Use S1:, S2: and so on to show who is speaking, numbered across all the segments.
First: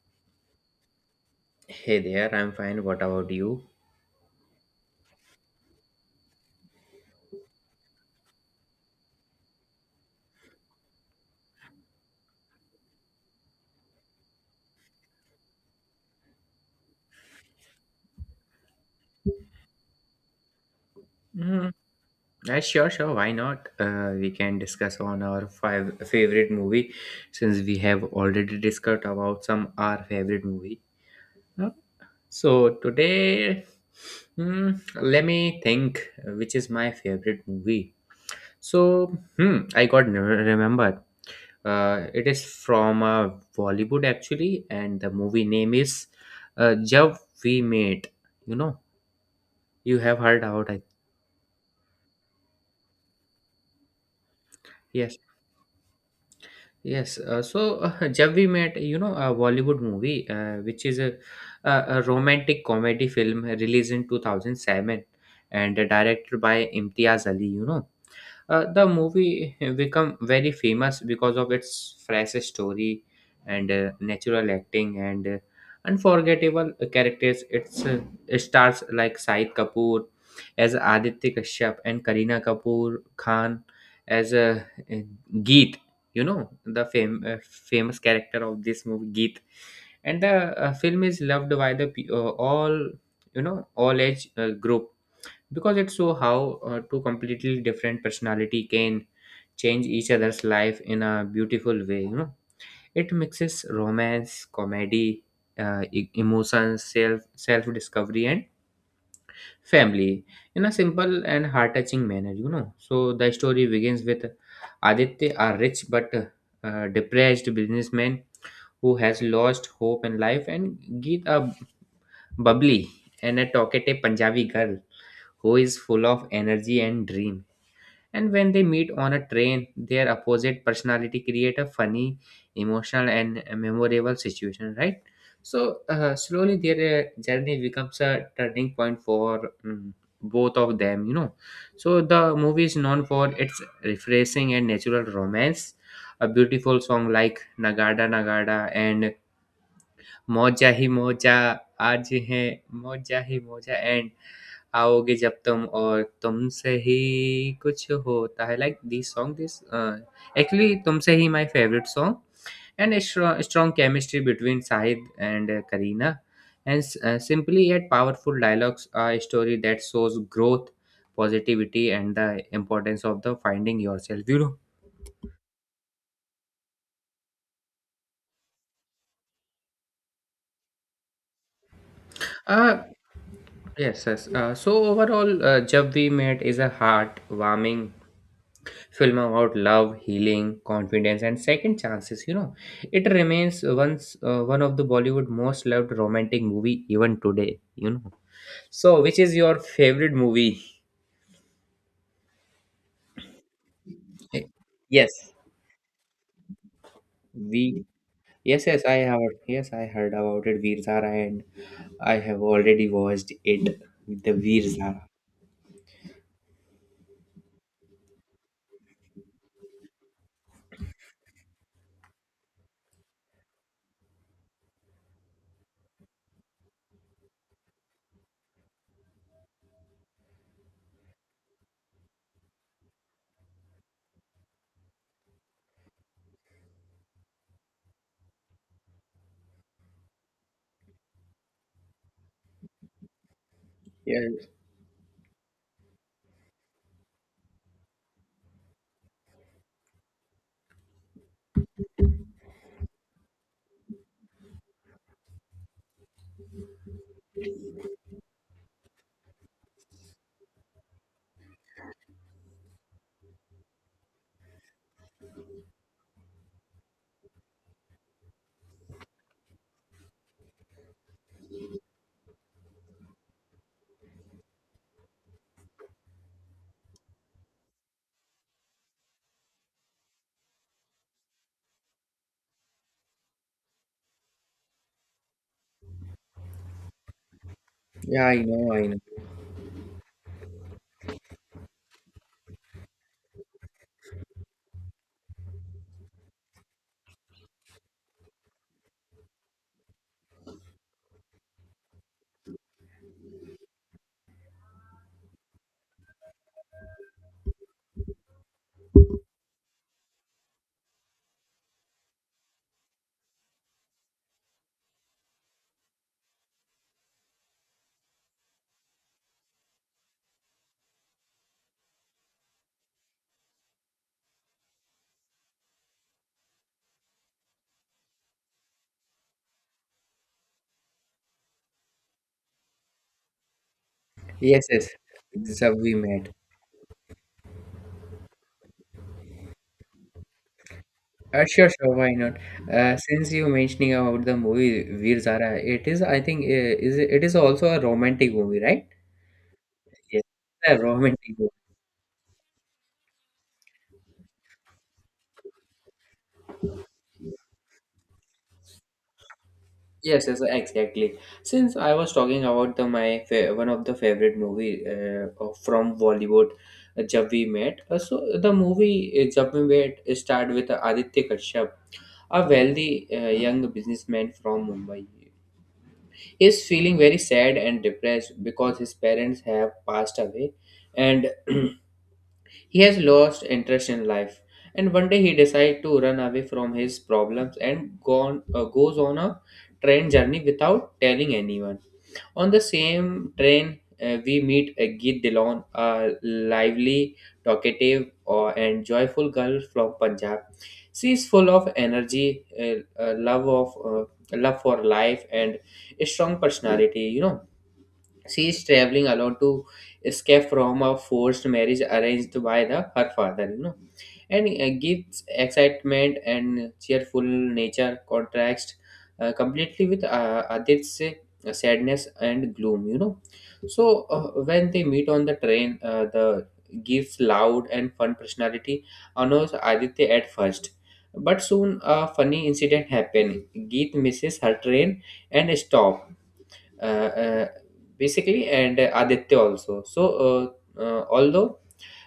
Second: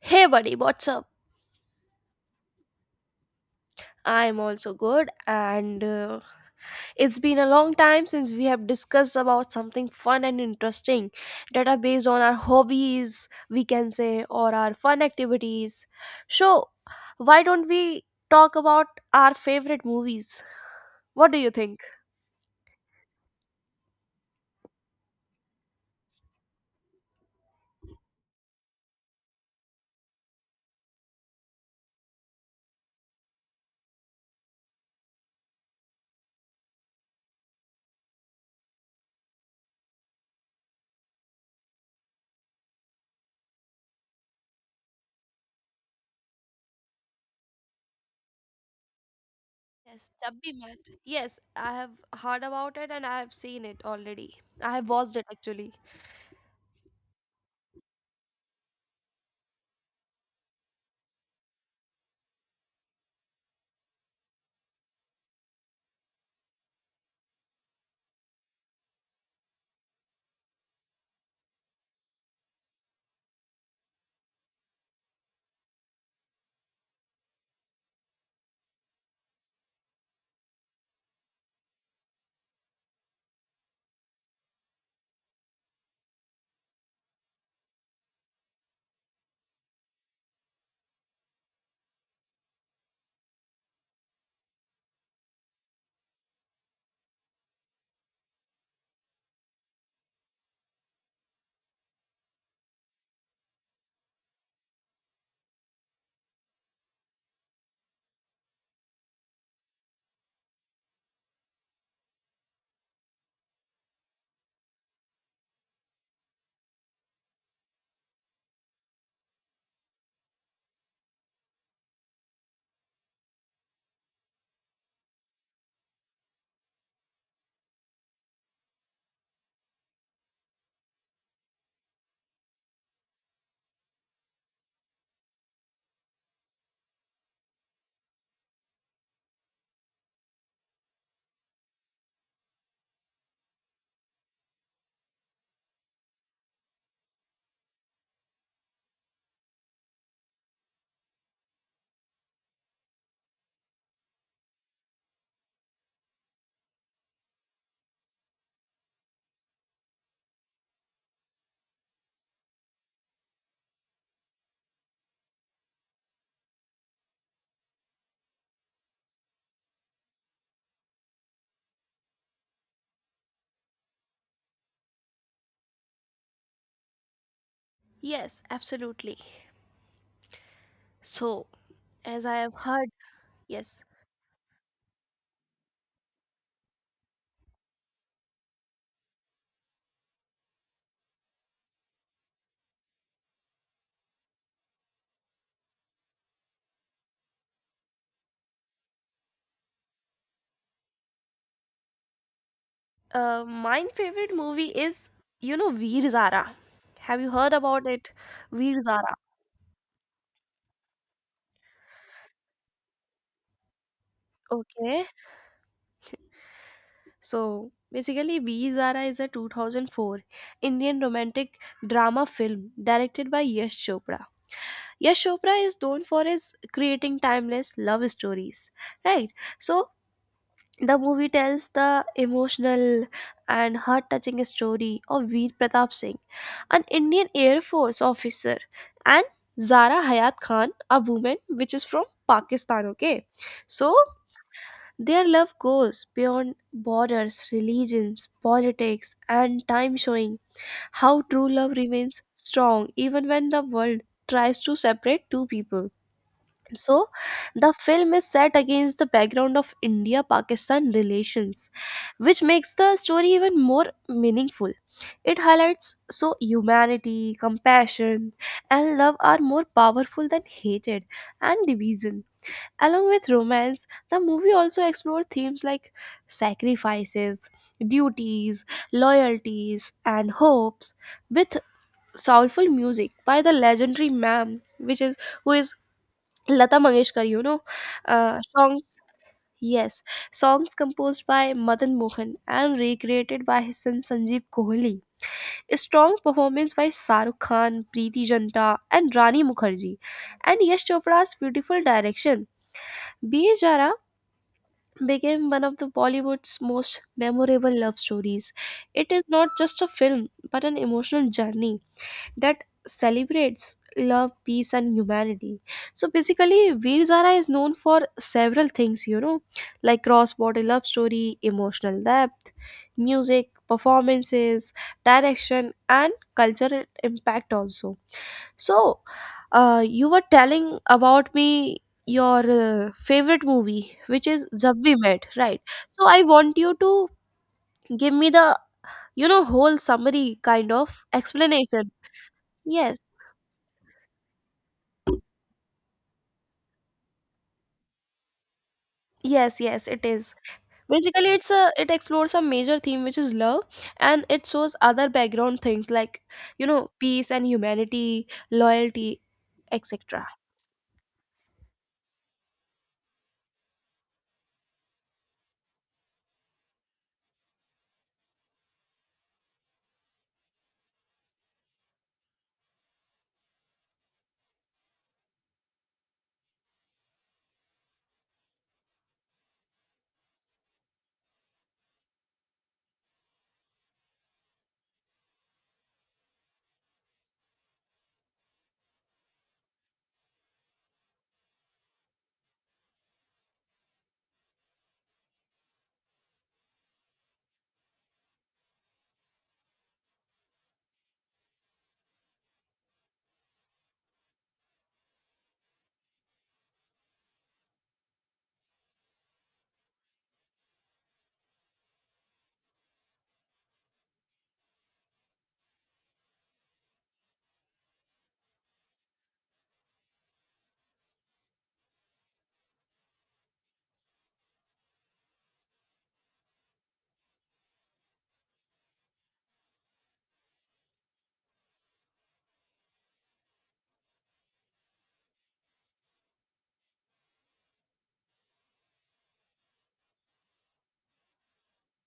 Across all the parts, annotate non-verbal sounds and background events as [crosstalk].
S1: Hey, buddy, what's up?
S2: Hey there, I'm fine. What about you?
S1: I'm also good, and it's been a long time since we have discussed about something fun and interesting that are based on our hobbies, we can say, or our fun activities. So, why don't we talk about our favorite movies? What do you
S2: Mm,
S1: think?
S2: sure, sure. Why not? We can discuss on our five favorite movie since we have already discussed about some our favorite movie. Uh, So today, hmm, let me think which is my favorite movie. So I remembered. It is from Bollywood actually, and the movie name is Jab We Met. You know, you
S1: Yes,
S2: have heard
S1: Chubby
S2: about
S1: Man.
S2: it.
S1: Yes, I have heard about it and I have seen it already. I have watched
S2: Yes.
S1: it actually.
S2: Yes, [laughs] जब we met, a Bollywood movie, which is a romantic comedy film released in 2007 and directed by Imtiaz Ali. The movie [laughs] become very famous because of its fresh story and natural acting and unforgettable characters. It stars like Said Kapoor as Aditya Kashyap and Kareena Kapoor Khan as uh, Geet. You know the famous character of this movie, Geet. And the film is loved by all, all age group, because it shows how two completely different personality can change each other's life in a beautiful way. It mixes romance, comedy, emotions, self discovery, and family, in a simple and heart touching manner. So the story begins with Aditya, a rich but depressed businessman who has lost hope in life, and Geet, a bubbly and a talkative Punjabi girl who is full of energy and dream. And when they meet on a train, their opposite personality create a funny, emotional, and memorable situation, right? So slowly their journey becomes a turning point for both of them, you know. So the movie is known for its refreshing and natural romance, a beautiful song like Nagada Nagada and Moja Hi Moja, Aaj Hai Moja Hi Moja, and आओगे जब तुम और तुमसे ही कुछ होता है like this song this actually तुमसे ही my favourite song, and a strong chemistry between Sahid and Kareena, and simply yet powerful dialogues, a story that shows growth, positivity, and the importance of the finding yourself.
S1: Yes, absolutely. So, as I have
S2: Uh,
S1: heard, yes.
S2: Yes, yes. So overall, Jab We Met is a heart-warming film about love, healing, confidence, and second chances. You know, it remains once one of the Bollywood most loved romantic movie even today. You know. So, which is your favorite movie?
S1: My favorite
S2: Eh,
S1: movie is,
S2: Yes,
S1: Veer Zara. Have you heard
S2: we.
S1: about it?
S2: Yes,
S1: Veer
S2: yes, I
S1: Zara.
S2: heard. Yes, I heard about it, Veer Zara, and I have already watched it. The Veer
S1: Okay.
S2: Zara.
S1: So basically, Veer Zara is a 2004 Indian romantic drama film directed by Yash Chopra. Yash Chopra is known for his creating timeless love stories, right? So the movie tells the emotional and heart touching story of Veer Pratap Singh, an Indian Air Force officer, and Zara Hayat Khan, a woman which is from Pakistan. Okay, so
S2: Yeah,
S1: their love goes beyond borders, religions, politics, and time, showing how true love remains strong even when the world tries to separate two people. So, the film is set against the background of India Pakistan relations, which makes the story even more meaningful. It highlights so humanity, compassion, and love are more powerful than hatred and division. Along with romance, the movie also explores themes like sacrifices, duties, loyalties, and hopes with soulful music by the legendary ma'am, which is who is Lata Mangeshkar,
S2: yeah, I know, I know.
S1: songs. Yes, songs composed by Madan Mohan and recreated by his son Sanjeev Kohli. A strong performance by Sarukh Khan, Preeti Janta, and Rani Mukherjee, and Yash Chopra's beautiful direction. B. Jara became one of the Bollywood's most memorable love stories. It is not just a film, but an emotional journey that celebrates love, peace, and humanity. So basically, Veer Zara is known for several things, you know, like cross-border love story, emotional depth, music, performances, direction, and cultural impact also. So, you were telling about me your favorite movie, which is
S2: Yes,
S1: Jab
S2: yes.
S1: We Met, right?
S2: Jab we
S1: So I
S2: met.
S1: want you to give me the you know whole summary kind of
S2: Sure,
S1: explanation.
S2: sure, why not?
S1: Yes.
S2: Since you mentioning about the movie Veer Zara, it is, I think, is it it is also a romantic movie, right?
S1: Yes, yes, it
S2: Yes,
S1: is.
S2: a
S1: Basically,
S2: romantic
S1: it's
S2: movie.
S1: a it explores a major theme which is love, and it shows other background things like you know peace and humanity, loyalty,
S2: Yes,
S1: etc.
S2: yes, exactly. Since I was talking about the my fa one of the favorite movie from Bollywood, Jab We Met. So the movie Jab We Met start with Aditya Kashyap, a wealthy young businessman from Mumbai. He is feeling very sad and depressed because his parents have passed away, and [clears throat] he has lost interest in life. And one day he decides to run away from his problems and goes on a train journey without telling anyone. On the same train, we meet Geet Dilon, a lively, talkative, and joyful girl from Punjab. She is full of energy, love for life, and a strong personality. You know, she is traveling alone to escape from a forced marriage arranged by the her father, and gives excitement and cheerful nature contrast completely with Adit's sadness and gloom, you know. So when they meet on the train, the gives loud and fun personality annoys Aditya at first. But soon a funny incident happens. Geet misses her train and stop uh, uh, basically, and Aditya also. So, although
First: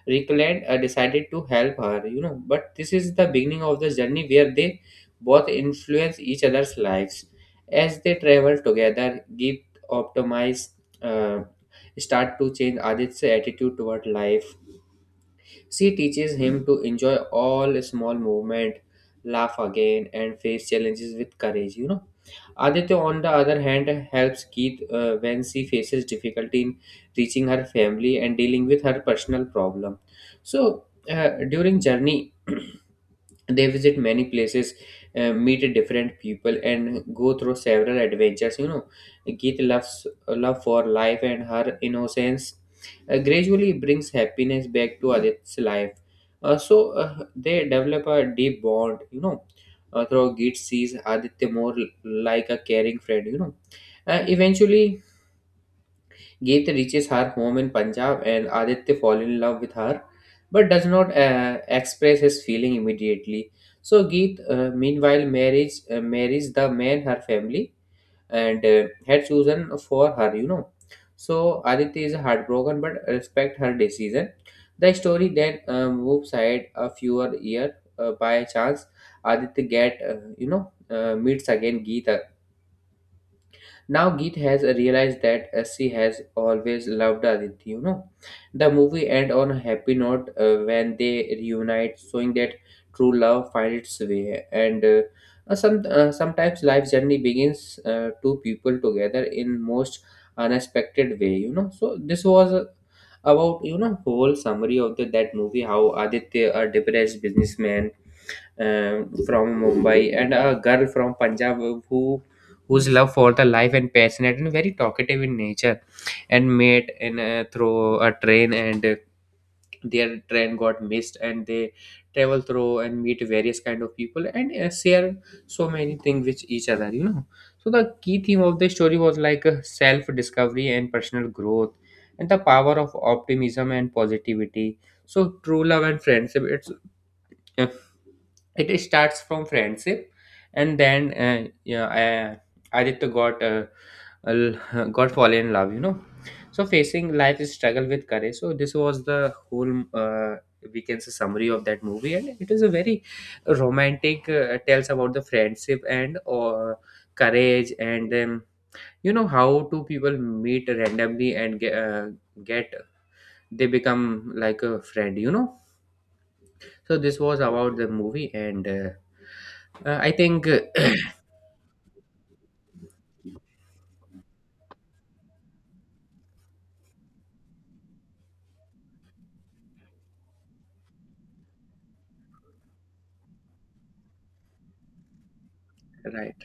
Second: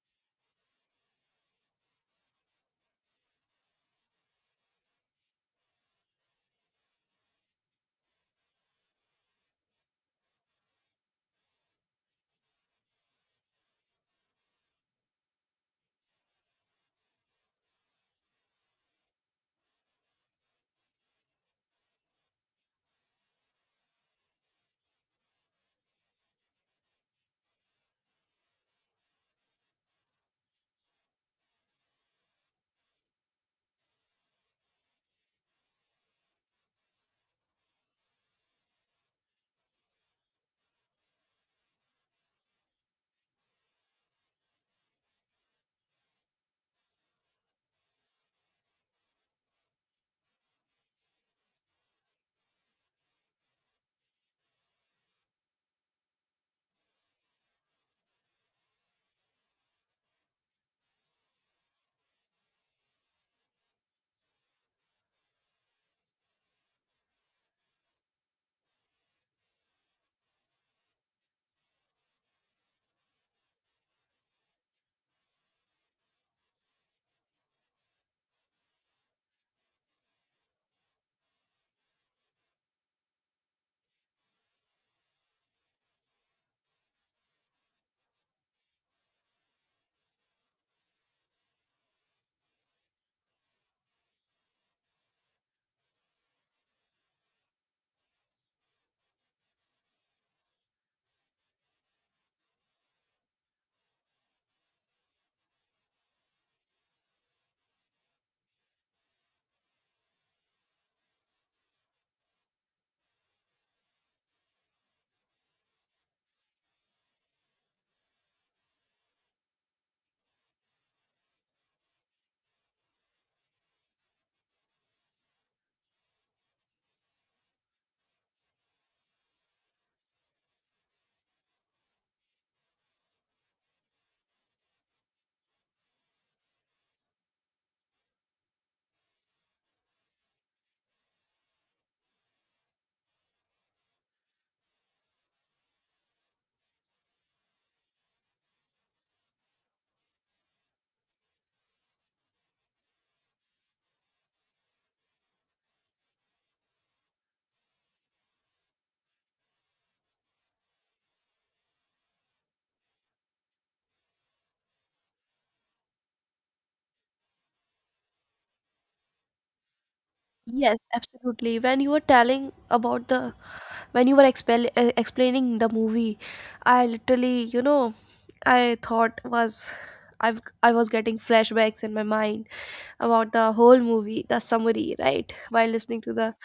S2: Recollect decided to help her, but this is the beginning of the journey where they both influence each other's lives as they travel together. Give optimize. Uh, Start to change Aditya's attitude toward life. She teaches him to enjoy all small movement, laugh again, and face challenges with courage. You know, Aditya, on the other hand, helps Keith when she faces difficulty in reaching her family and dealing with her personal problem. So during journey [clears throat] they visit many places, meet different people, and go through several adventures. Geet loves love for life, and her innocence gradually brings happiness back to Adit's life. Uh, so uh, they develop a deep bond, through Geet sees Aditya more like a caring friend. Eventually Geet reaches her home in Punjab and Aditya falls in love with her, but does not express his feeling immediately. So Geet meanwhile marries the man her family and had chosen for her, you know. So Aditya is heartbroken but respect her decision. The story then moves ahead a fewer year by chance. Aditya get you know meets again Geet, now Geet has realized that she has always loved Aditya, you know. The movie ends on a happy note when they reunite, showing that true love finds its way. And sometimes life journey begins two people together in most unexpected way, you know. So this was about whole summary of that movie, how Aditya, a depressed businessman, from Mumbai, and a girl from Punjab whose love for the life and passionate and very talkative in nature, and met in through a train, and their train got missed, and they travel through and meet various kind of people, and share so many things with each other. So the key theme of the story was like, self discovery and personal growth, and the power of optimism and positivity. So true love and friendship, it's yeah. It starts from friendship, and then Aditya l- got fallen in love, you know. So facing life is struggle with courage. So this was the whole, we can say, summary of that movie, and it is a very romantic, tells about the friendship and courage and, you know, how two people meet randomly and get, they become like a friend, you know. So this was about the movie, and I think,
S1: Yes,
S2: [coughs]
S1: absolutely. When you were telling about the when you were expel explaining the movie, I literally you know I thought was I I was getting flashbacks in my mind about the whole movie, the summary, right? While listening to
S2: [clears throat]
S1: the
S2: right.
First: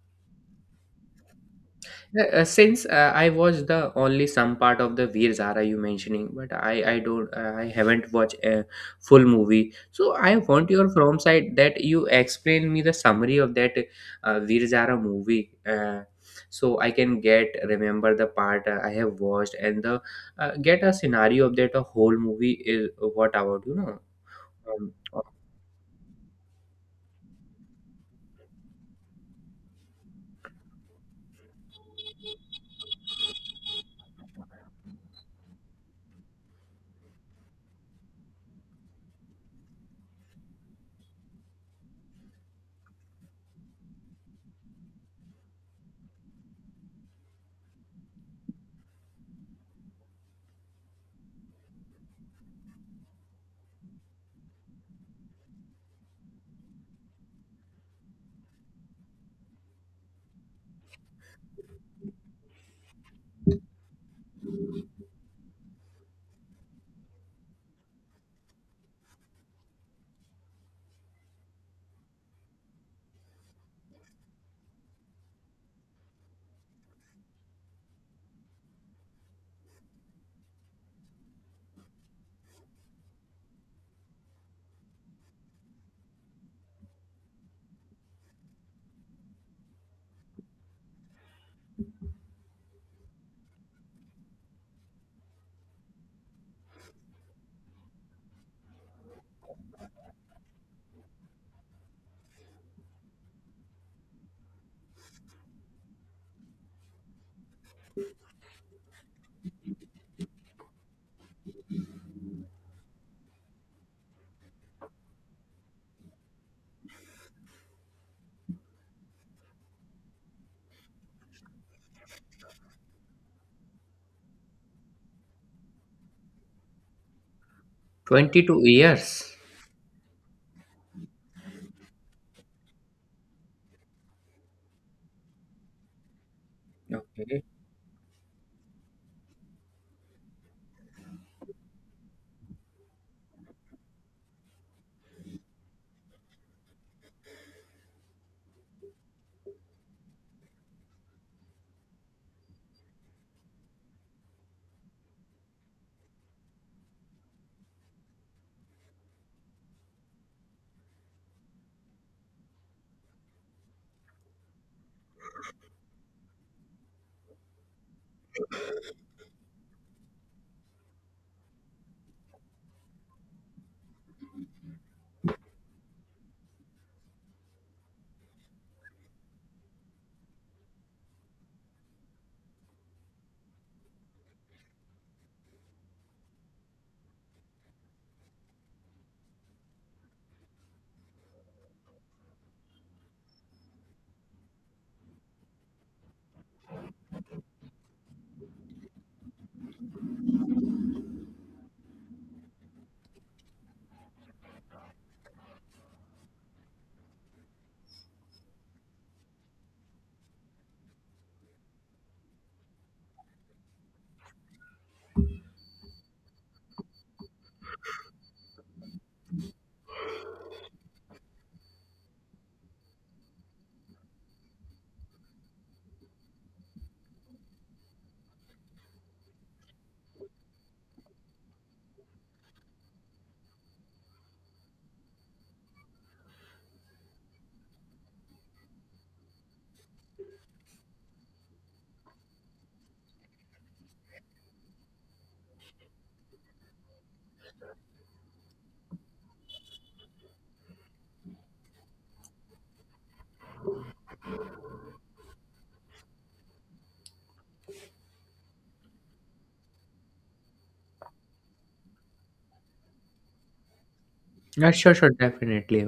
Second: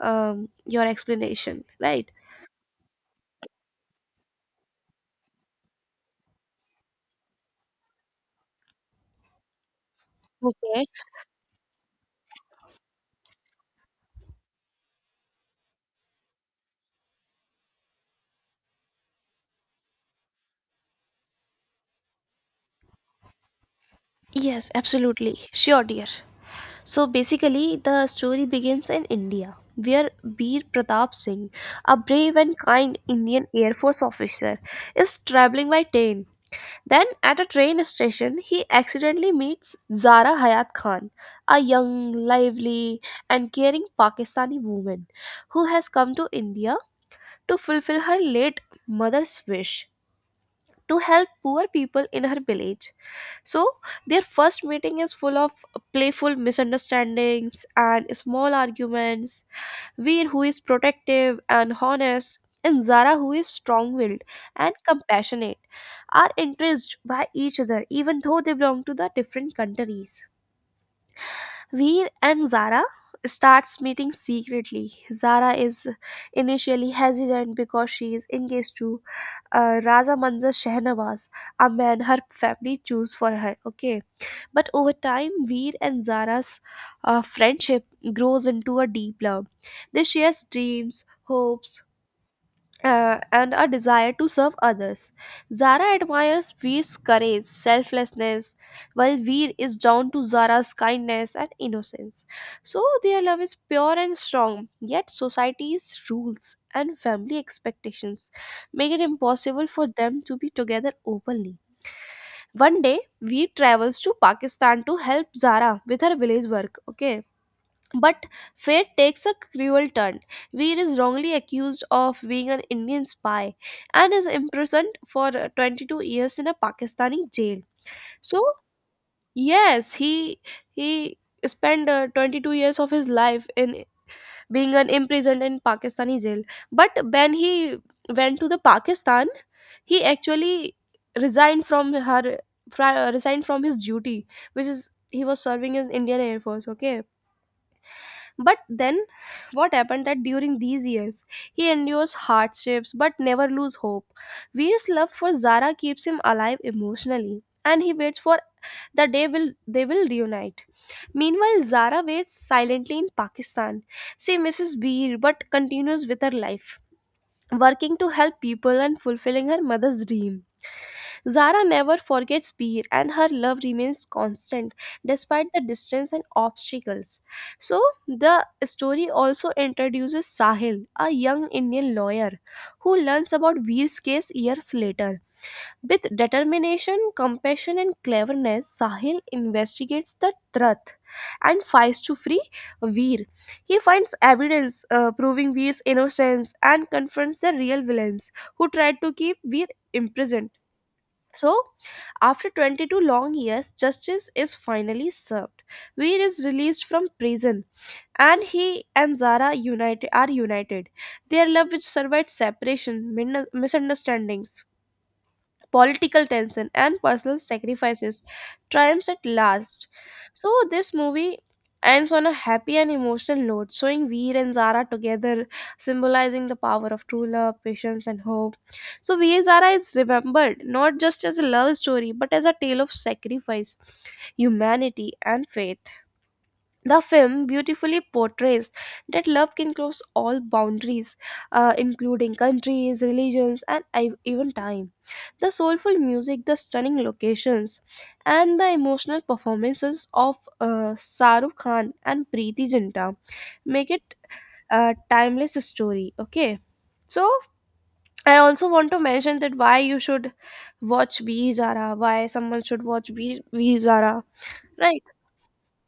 S1: your explanation, right?
S2: Since, I was the only some part of the Veer Zara you mentioning, but I don't I haven't watched a full movie. So I want
S1: Okay.
S2: your from side that you explain me the summary of that Veer Zara movie, uh, so I can get remember the part I have watched, and the get a scenario of that a whole movie is what about, you know.
S1: Yes,
S2: um,
S1: absolutely. Sure, dear. So basically, the story begins in India, where Bir Pratap Singh, a brave and kind Indian Air Force officer, is traveling by train. Then, at a train station, he accidentally meets Zara Hayat Khan, a young, lively, and caring Pakistani woman who has come to India to fulfill her late mother's wish to help poor people in her village. So, their first meeting is full of playful misunderstandings and small arguments. Veer, who is protective and honest, and Zara, who is strong willed and compassionate, are entranced by each other even though they belong to the different countries. Veer and Zara starts meeting secretly. Zara is initially hesitant because she is engaged to Raza Manzar Shahnawaz, a man her family choose for her. Okay, but over time, Veer and Zara's friendship grows into a deep love. They share dreams, hopes, and a desire to serve others. Zara admires Veer's courage, selflessness, while Veer is drawn to Zara's kindness and innocence. So their love is pure and strong, yet society's rules and family expectations make it impossible for them to be together openly. One day, Veer travels to Pakistan to help Zara with her village work. Okay. But fate takes a cruel turn. Veer is wrongly accused of being an Indian spy and is imprisoned for 22 years in a Pakistani jail. So,
S2: 22 years.
S1: yes, he spent 22 years of his life in being an imprisoned in Pakistani jail. But when
S2: Okay.
S1: he went to the Pakistan, he actually resigned from her resigned from his duty which is he was serving in Indian Air Force. Okay, but then what happened that during these years he endures hardships but never lose hope. Veer's love for Zara keeps him alive emotionally and he waits for the day will they will reunite. Meanwhile Zara waits silently in Pakistan. She misses Veer but continues with her life, working to help people and fulfilling her mother's dream. Zara never forgets Beer and her love remains constant despite the distance and obstacles. So, the story also introduces Sahil, a young Indian lawyer who learns about Beer's case years later. With determination, compassion, and cleverness, Sahil investigates the truth and fights to free Veer. He finds evidence proving Veer's innocence and confronts the real villains who tried to keep Veer imprisoned. So, after 22 long years, justice is finally served. Veer is released from prison, and he and Zara united, are united. Their love, which survived separation, misunderstandings, political tension, and personal sacrifices triumphs at last. So, this movie ends on a happy and emotional note, showing Veer and Zara together, symbolizing the power of true love, patience, and hope. So, Veer and Zara is remembered not just as a love story but as a tale of sacrifice, humanity, and faith. The film beautifully portrays that love can cross all boundaries, including countries, religions, and even time. The soulful music, the stunning locations, and the emotional performances of Saruk Khan and Preeti Zinta make it a timeless story. Okay, so I also want to mention that why you should watch Veer Zara, why someone should watch Veer Zara,
S2: Yeah, sure,
S1: right?
S2: sure, definitely.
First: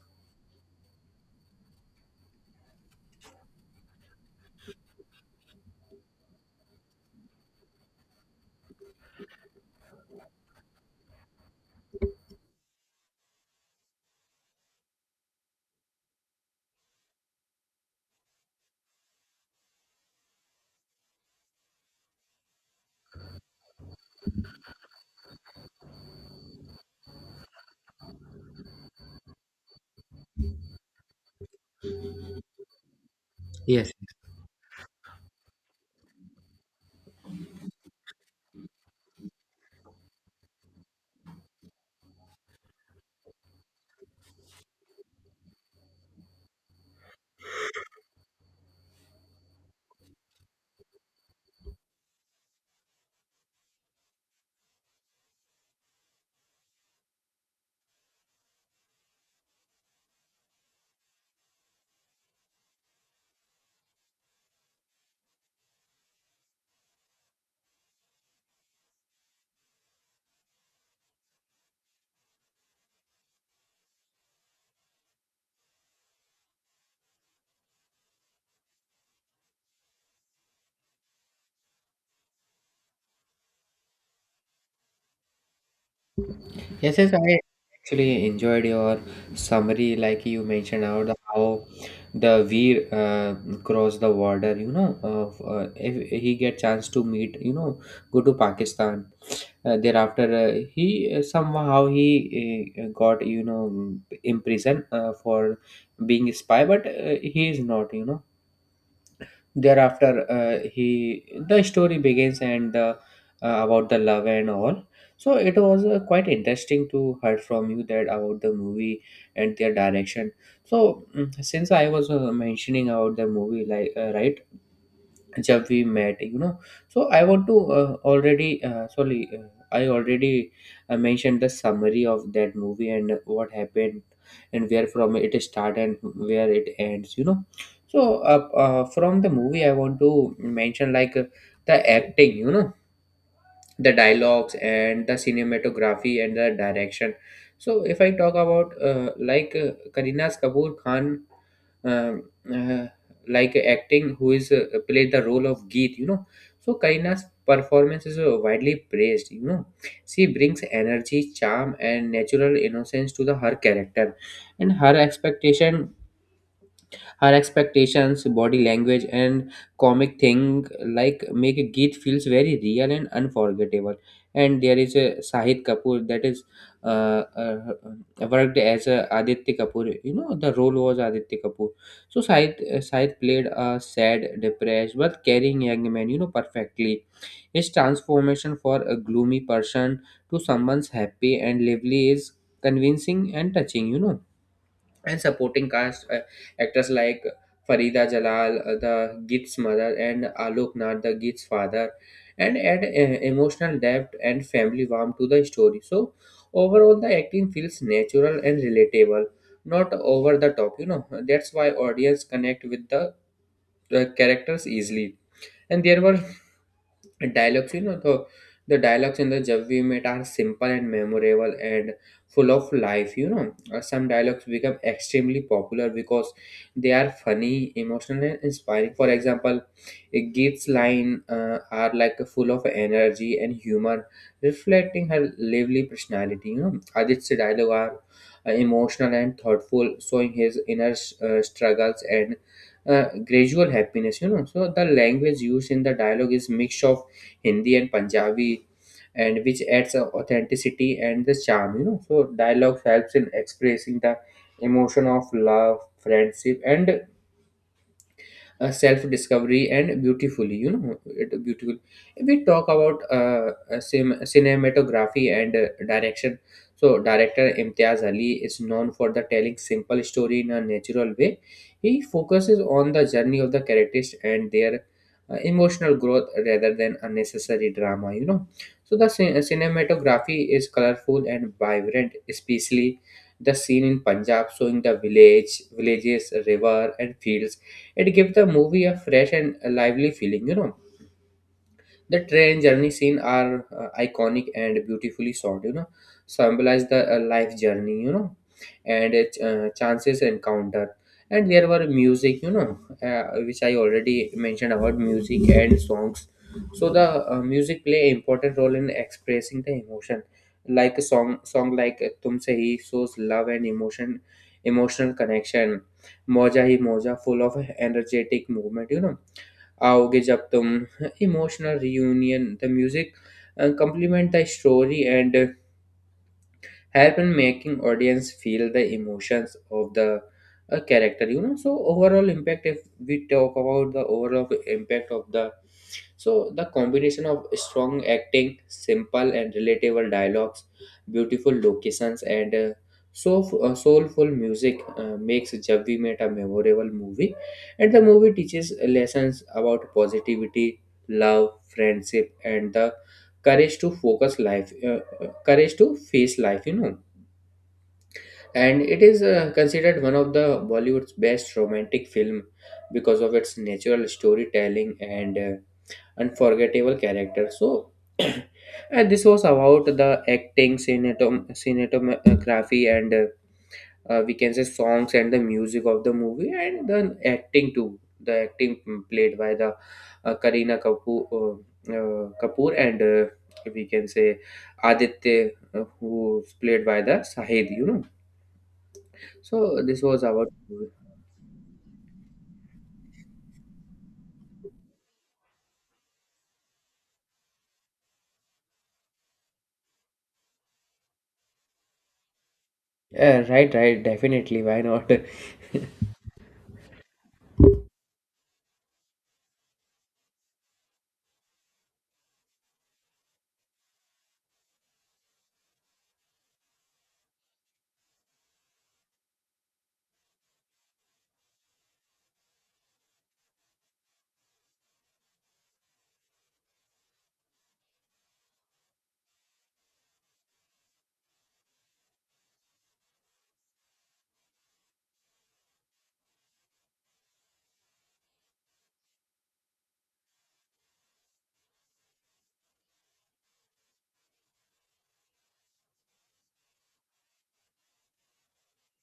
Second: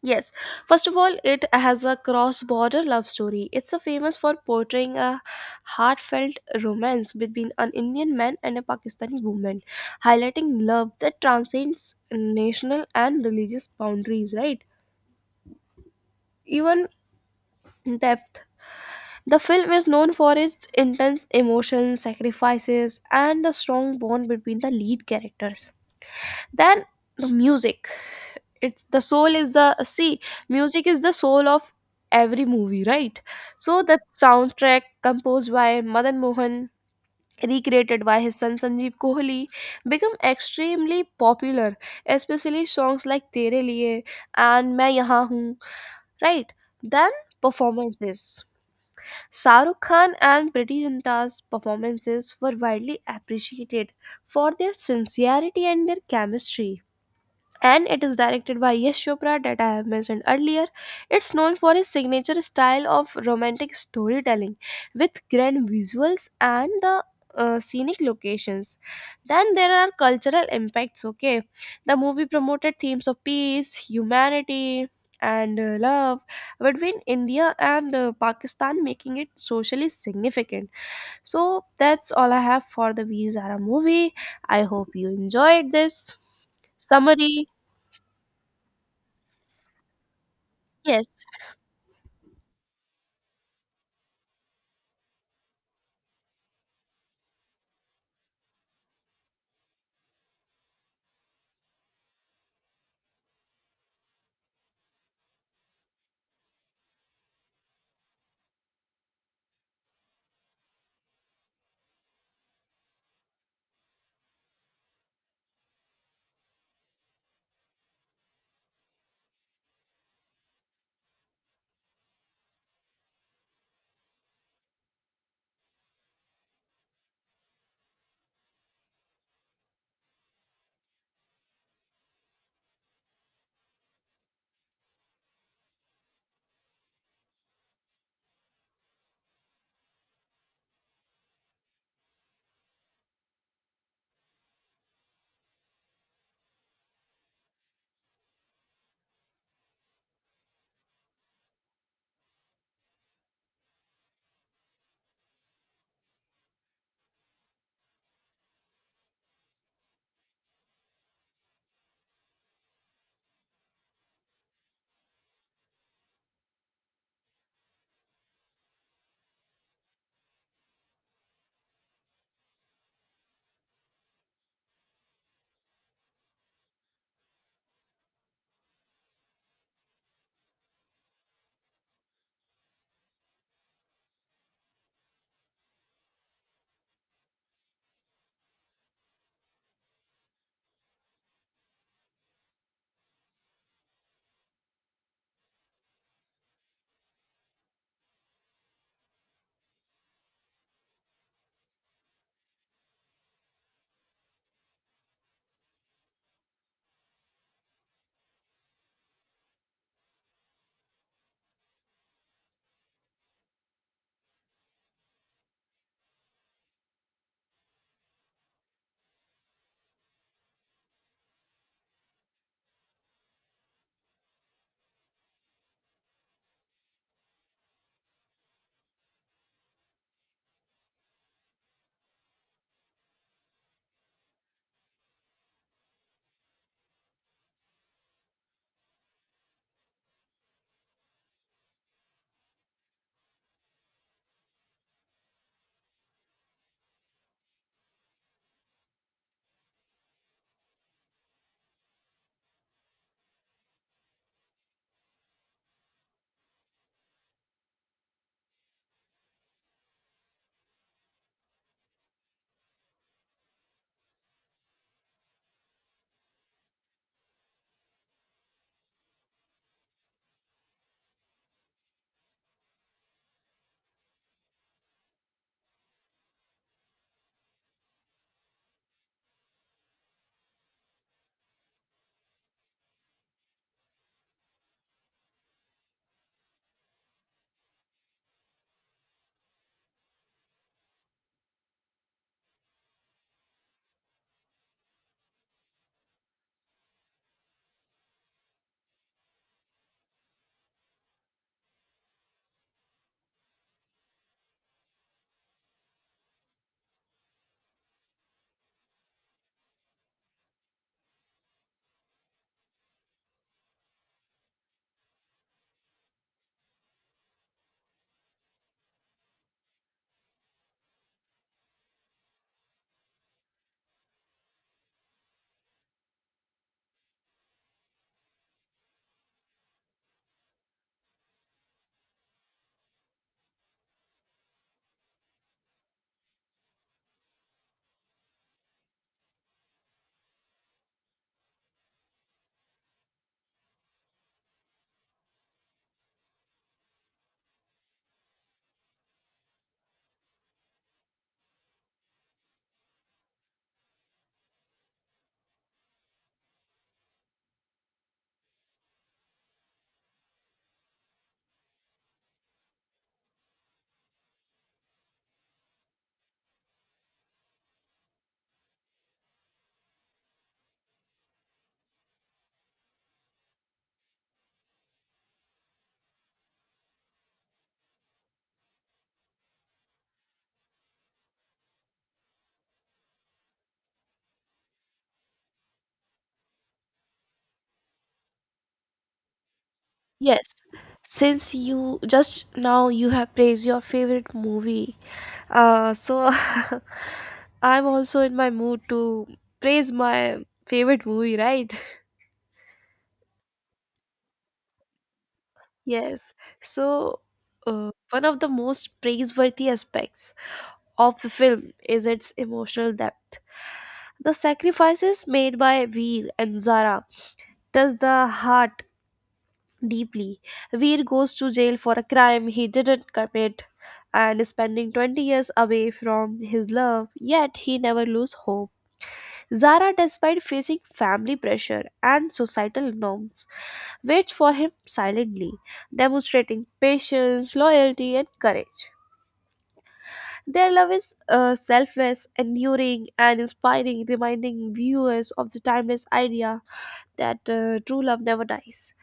S1: Yes, first of all, it has a cross border love story. It's a famous for portraying a heartfelt romance between an Indian man and a Pakistani woman, highlighting love that transcends national and religious boundaries, right? Even depth. The film is known for its intense emotions, sacrifices, and the strong bond between the lead characters. Then the music. It's the soul is the see Music is the soul of every movie, right? So
S2: Yes,
S1: that
S2: yes.
S1: soundtrack composed by Madan Mohan recreated by his son Sanjeev Kohli become extremely popular, especially songs like Tere Liye and Main Yahan Hoon, right? Then performances. Sarukh Khan and Pretty Zinta's performances were widely appreciated for their sincerity and their chemistry, and it is directed by Yash Chopra that I have mentioned earlier. It's known for his signature style of romantic storytelling with grand visuals and the scenic locations. Then there are cultural impacts. Okay, the movie promoted themes of peace, humanity, and love between India and Pakistan, making it socially significant. So that's all I have for the Veer Zara movie. I hope you enjoyed this
S2: Yes, yes, I
S1: summary.
S2: actually enjoyed your summary, like you mentioned out
S1: Yes,
S2: how the Veer crossed the border. You know, if he get chance to meet, go to Pakistan. Thereafter, he somehow he got, you know, imprisoned for being a spy, but he is not. You know, thereafter he the story begins, and about the love and all. So it was quite interesting to hear from you that about the movie and their direction. So since I was mentioning about the movie like, right, जब we met, you know. So I want to already sorry I already mentioned the summary of that movie, and what happened, and where from it start and where it ends, you know. So from the movie I want to mention, like, the acting, you know, the dialogues and the cinematography and the direction. So if I talk about, Karina Kapoor Khan, um, uh, like acting, who is, played the role of Geet, you know. So Karina's performance is, widely praised, you know. She brings energy, charm, and natural innocence to the her character, and her expectations, body language, and comic thing like make a Geet feels very real and unforgettable. And there is a Sahid Kapoor that is, uh, uh, worked as a Aditya Kapoor. You know the role was Aditya Kapoor. So Sahid played a sad, depressed but caring young man. You know, perfectly his transformation for a gloomy person to someone's happy and lively is convincing and touching. You know, and supporting cast actors like Farida Jalal, the Git's mother, and Alok Nath, the Git's father, and add emotional depth and family warmth to the story. So overall, the acting feels natural and relatable, not over the top. You know that's why audience connect with the characters easily. And there were dialogues, you know, the dialogues in the Jab We Met are simple and memorable and full of life, you know. Some dialogues become extremely popular because they are funny, emotional and inspiring, for example Git's line are like full of energy and humor, reflecting her lively personality, you know. Adit's dialogue are emotional and thoughtful, showing his inner struggles and gradual happiness, you know. So the language used in the dialogue is mix of Hindi and Punjabi, and which adds a authenticity and the charm. You know, so dialogue helps in expressing the emotion of love, friendship, and self discovery and beautifully, you know, it beautiful if we talk about cinematography and direction. So director Imtiaz Ali is known for the telling simple story in a natural way. He focuses on the journey of the characters and their emotional growth rather than unnecessary drama, you know. So the cinematography is colorful and vibrant, especially the scene in Punjab showing the villages, river and fields. It gives the movie a fresh and lively feeling, you know. The train journey scene are iconic and beautifully shot. You know, symbolize the life journey. You know, and chances encounter. And there were music. You know, which I already mentioned about music and songs. So the music play important role in expressing the emotion. Like a song like "Tumse Hi" shows love and emotion, emotional connection. Moja Hi Moja, full of energetic movement. You know आओगे जब तुम emotional reunion the music complement the story and help in making audience feel the emotions of the character, you know. So overall impact, if we talk about the overall impact of the so the combination of strong acting, simple and relatable dialogues, beautiful locations, and soulful music makes Jab We Met a memorable movie. And the movie teaches lessons about positivity, love, friendship, and the courage to focus life. Courage to face life, you know, and it is considered one of the Bollywood's best romantic film because of its natural storytelling and unforgettable character. So [clears throat] and this was about the acting, cinematography and we can say songs and the music of the movie and the acting too, the acting played by the Kareena Kapoor Kapoor and we can say Aditya, who's played by the Sahid, you know. So this was our
S1: yes.
S2: uh,
S1: Since you just now you have praised your favorite movie, so [laughs] I'm also in my mood to praise my favorite movie, right?
S2: Right, right, definitely, why not. [laughs]
S1: Yes. So, one of the most praiseworthy aspects of the film is its emotional depth. The sacrifices made by Veer and Zara touch the heart deeply. Veer goes to jail for a crime he didn't commit and is spending 20 years away from his love, yet he never loses hope. Zara, despite facing family pressure and societal norms, waits for him silently, demonstrating patience, loyalty, and courage. Their love is selfless, enduring, and inspiring, reminding viewers of the timeless idea that true love never dies.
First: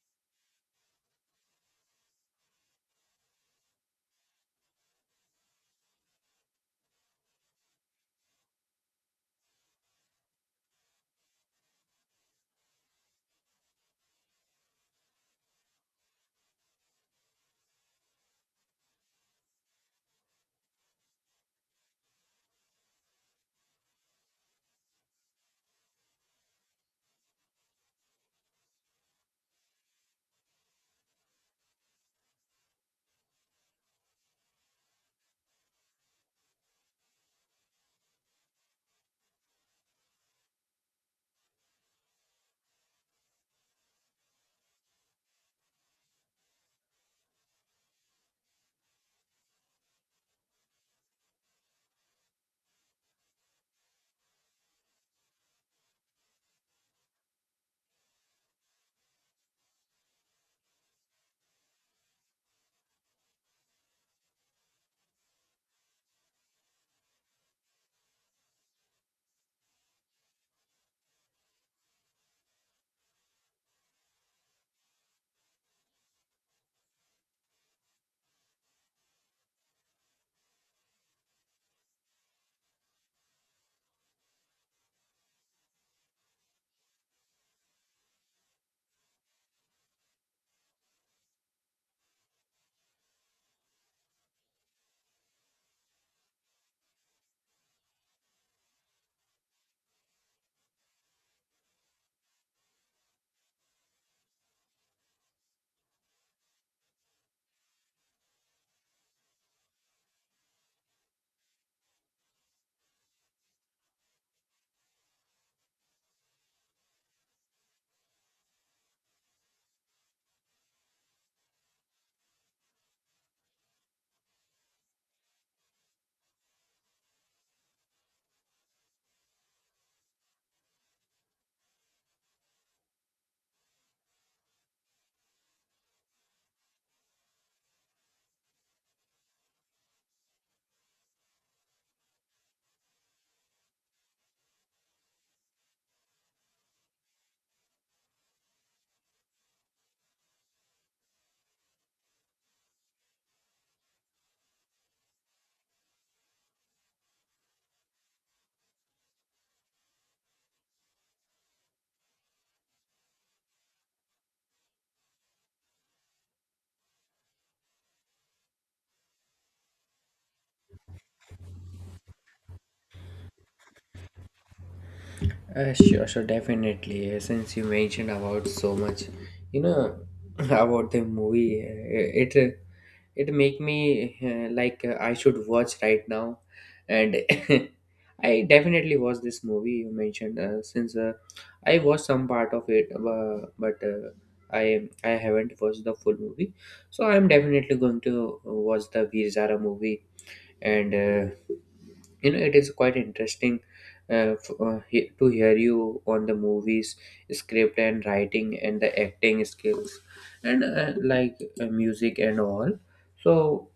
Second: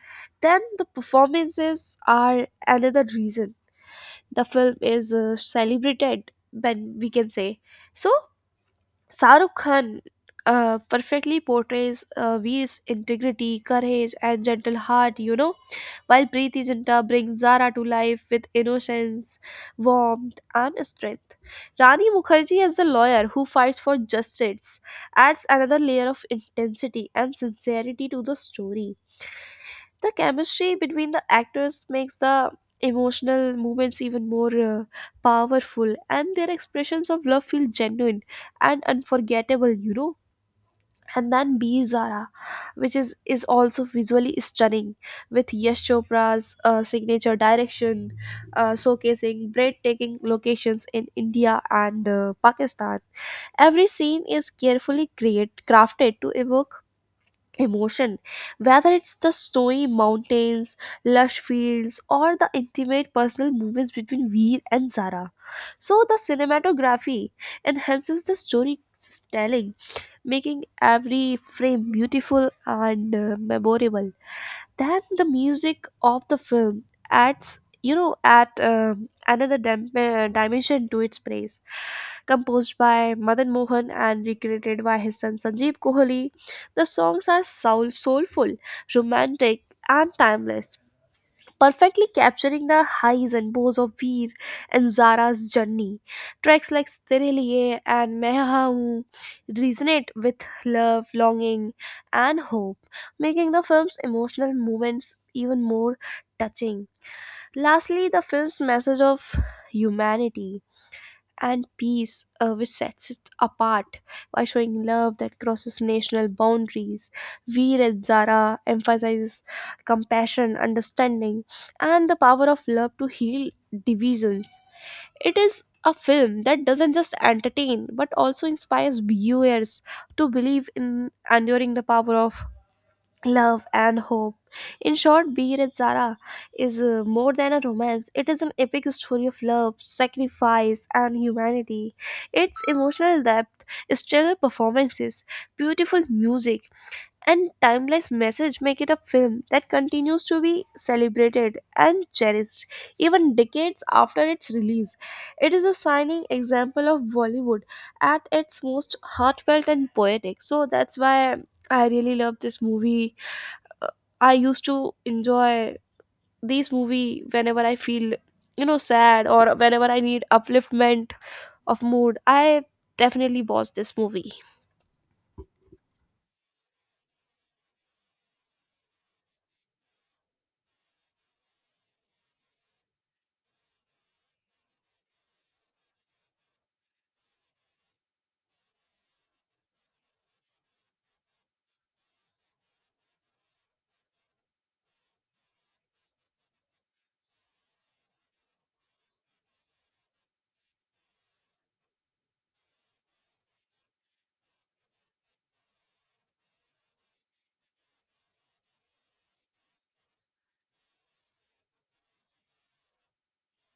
S1: Then the performances are another reason the film is celebrated, when we can say. So, Sarukh Khan perfectly portrays Veer's integrity, courage, and gentle heart, you know, while Preeti Zinta brings Zara to life with innocence, warmth, and strength. Rani Mukherjee, as the lawyer who fights for justice, adds another layer of intensity and sincerity to the story. The chemistry between the actors makes the emotional moments even more powerful, and their expressions of love feel genuine and unforgettable, you know. And then B Zara, is also visually stunning, with Yash Chopra's signature direction, showcasing breathtaking locations in India and Pakistan. Every scene is carefully crafted to evoke emotion, whether it's the snowy mountains, lush fields, or the intimate personal moments between Veer and Zara. So the cinematography enhances the storytelling, making every frame beautiful and memorable. Then the music of the film adds, you know, at another dimension to its praise. Composed by Madan Mohan and recreated by his son Sanjeev Kohli, the songs are soulful, romantic, and timeless, perfectly capturing the highs and lows of Veer and Zara's journey. Tracks like Tere Liye and Main Haan Hoon resonate with love, longing, and hope, making the film's emotional moments even more touching. Lastly, the film's message of humanity and peace, which sets it apart by showing love that crosses national boundaries. We at Zara emphasizes compassion, understanding, and the power of love to heal divisions. It is a film that doesn't just entertain but also inspires viewers to believe in enduring the power of love and hope. In short, Beer at Zara is more than a romance, it is an epic story of love, sacrifice, and humanity. Its emotional depth, stellar performances, beautiful music, and timeless message make it a film that continues to be celebrated and cherished even decades after its release. It is a shining example of Bollywood at its most heartfelt and poetic. So that's why I really love this movie. I used to enjoy these movie whenever I feel, you know, sad or whenever I need upliftment of mood. I definitely watch this movie.
S2: Sure, sure, definitely. Since you mentioned about so much, you know, [laughs] about the movie, it make me like I should watch right now, and [laughs] I definitely watched this movie you mentioned, since I watched some part of it, but I haven't watched the full movie, so I'm definitely going to watch the Veer Zara movie. And you know, it is quite interesting to hear you on the movies script and writing and the acting skills and like music and all. So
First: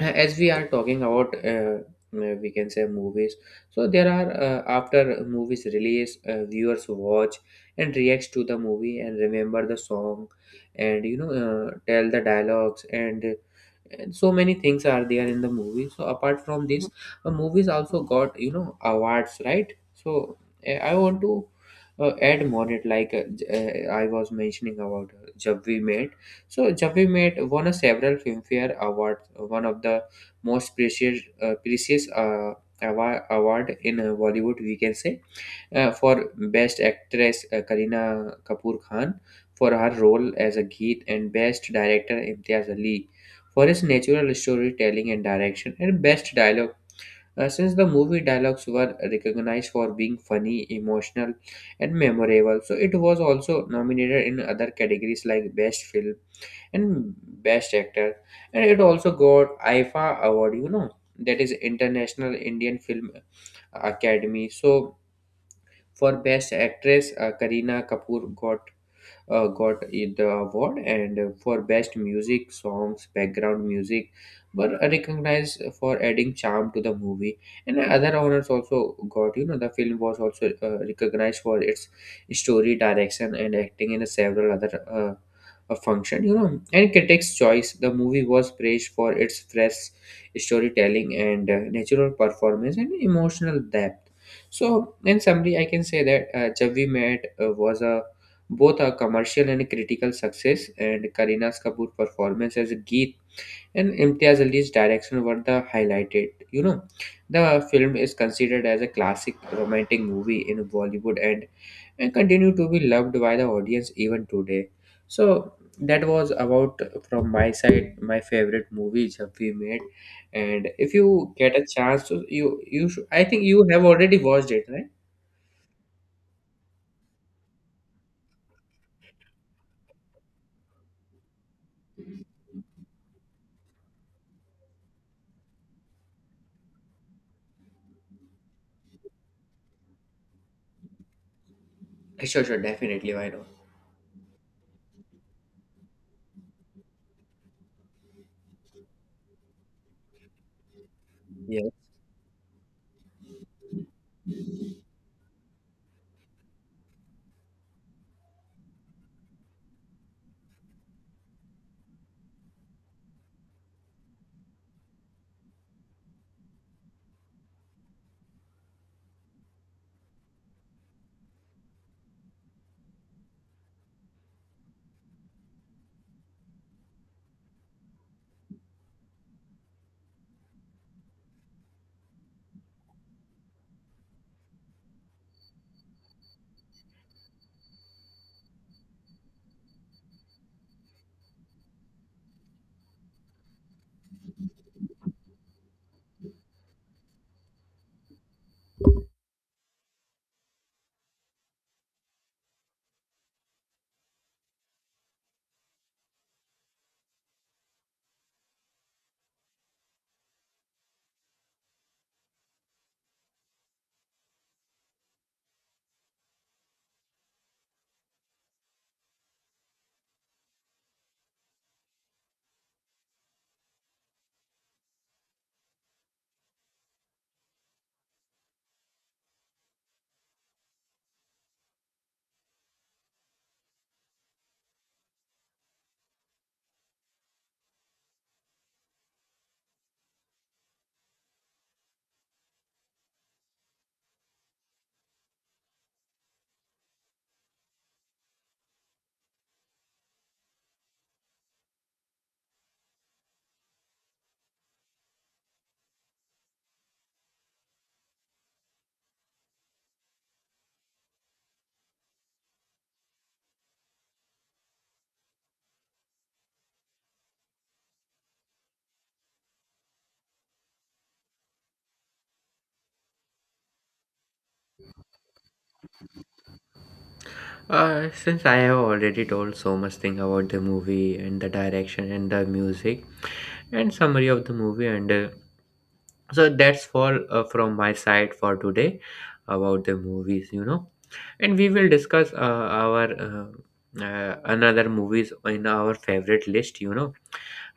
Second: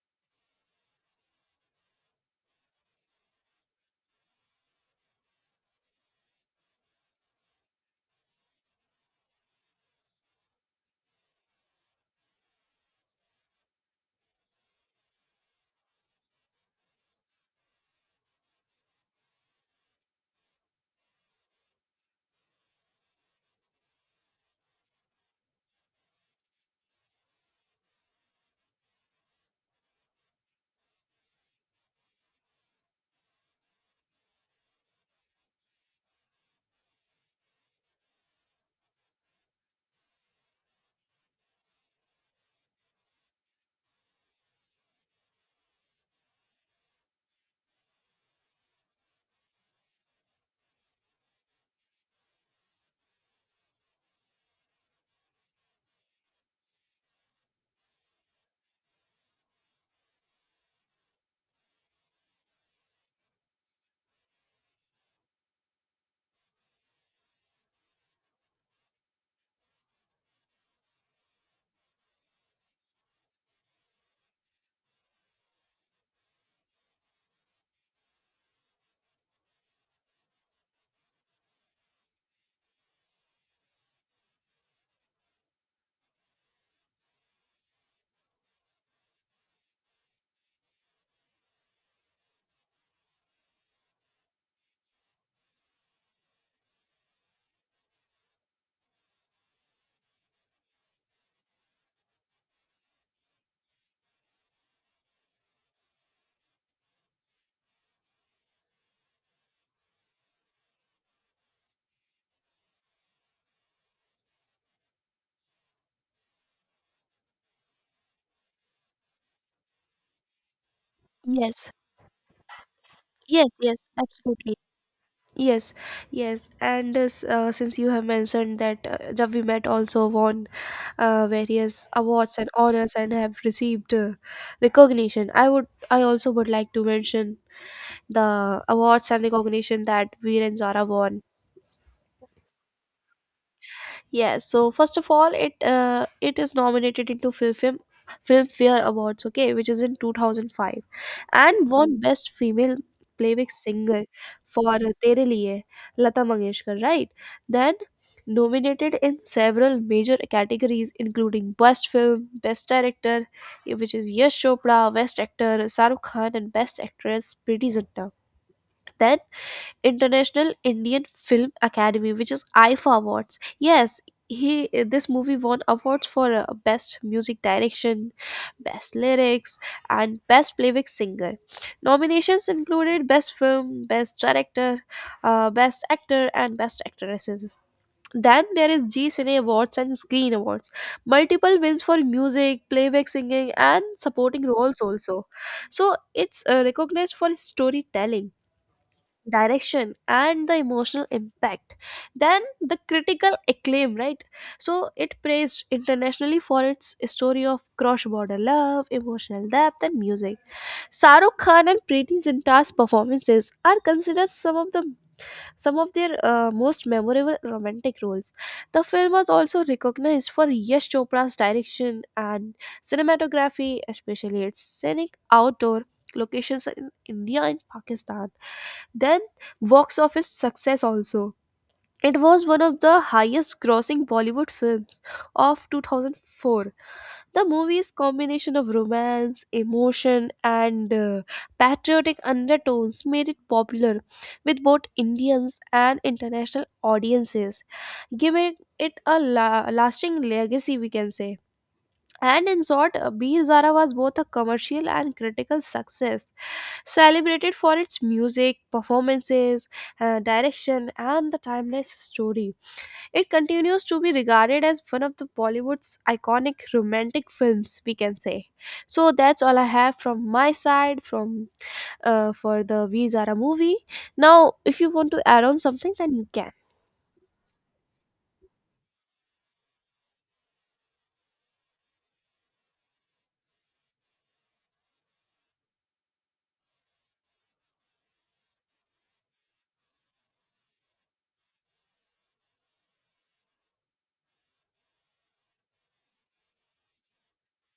S2: as we are talking about we can say movies, so there are after movies release, viewers watch and reacts to the movie and remember the song and, you know, tell the dialogues and so many things are there in the movie. So apart from this, the movies also got, you know, awards, right? So I want to add more it like I was mentioning about Jab We Met. So Jab We Met won a several Filmfare Awards, one of the most precious award in Bollywood, we can say, for Best Actress, Kareena Kapoor Khan for her role as a Geet, and Best Director Imtiaz Ali for his natural storytelling and direction, and Best Dialogue. Since the movie dialogues were recognized for being funny, emotional, and memorable, so it was also nominated in other categories like Best Film and Best Actor, and it also got IFA Award, you know, that is International Indian Film Academy. So for Best Actress, Kareena Kapoor got the award, and for best music, songs, background music were recognized for adding charm to the movie. And other honors also got, you know, the film was also recognized for its story, direction, and acting in several other a function, you know. And critics' choice, the movie was praised for its fresh storytelling and natural performance and emotional depth. So, in summary, I can say that Jab We Met was a both are commercial and critical success, and Kareena Kapoor's performance as Geet and Imtiaz Ali's direction were the highlighted. You know, the film is considered as a classic romantic movie in Bollywood and continue to be loved by the audience even today. So that was about from my side my favorite movies have we made, and if you get a
S1: Yes,
S2: chance to you should. I think
S1: yes,
S2: you have
S1: yes,
S2: already watched
S1: absolutely.
S2: it, right?
S1: Yes, yes, and since you have mentioned that Jab We Met also won various awards and honors and have received recognition, I also would like to mention the awards and recognition that Veer and Zara won.
S2: Sure, sure, definitely, why not.
S1: Yes, so first of all, it is nominated into Filmfare Awards, okay, which is in 2005, and
S2: Yes.
S1: won Mm. Best Female Playback Singer for Tere Liye, Lata Mangeshkar, right? Then nominated in several major categories, including Best Film, Best Director, which is Yash Chopra, Best Actor, Saruk Khan, and Best Actress, Preeti Zinta. Then International Indian Film Academy, which is IFA Awards. Yes, he this movie won awards for best music direction, best lyrics, and best playback singer. Nominations included best film, best director, best actor, and best actresses. Then there is G Cine Awards and Screen Awards. Multiple wins for music, playback singing, and supporting roles also. So it's recognized for its storytelling, direction, and the emotional impact, than the critical acclaim, right? So it praised internationally for its story of cross-border love, emotional depth, and music. Saruk Khan and Preeti Zinta's performances are considered some of their most memorable romantic roles. The film was also recognized for Yash Chopra's direction and cinematography, especially its scenic outdoor locations in India and Pakistan. Then, box office success also. It was one of the highest grossing Bollywood films of 2004. The movie's combination of romance, emotion, and patriotic undertones made it popular with both Indians and international audiences, giving it a lasting legacy, we can say. And in short, Bir Zara was both a commercial and critical success, celebrated for its music, performances, direction, and the timeless story. It continues to be regarded as one of the Bollywood's iconic romantic films, we can say. So that's all I have from my side from for the We Zara movie. Now, if you want to add on something, then you can.
S2: Since I have already told so much thing about the movie and the direction and the music and summary of the movie and so that's all from my side for today about the movies, you know, and we will discuss our another movies in our favorite list, you know.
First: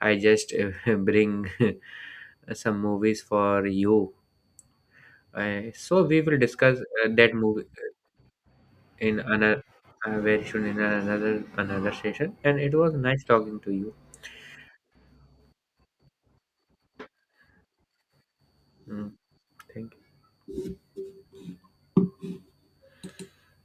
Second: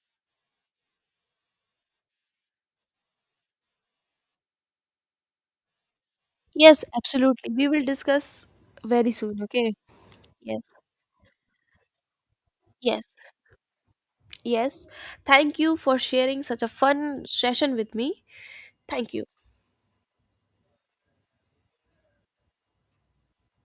S2: I just [laughs] bring [laughs] some movies for you, so we will discuss
S1: Yes,
S2: that
S1: absolutely.
S2: movie
S1: We will discuss very
S2: in
S1: soon.
S2: another,
S1: Okay.
S2: very
S1: Yes.
S2: soon, in another session. And it was
S1: Yes.
S2: nice talking to you.
S1: Yes. Thank you for sharing such a fun session with me. Thank
S2: Mm,
S1: you.
S2: thank you.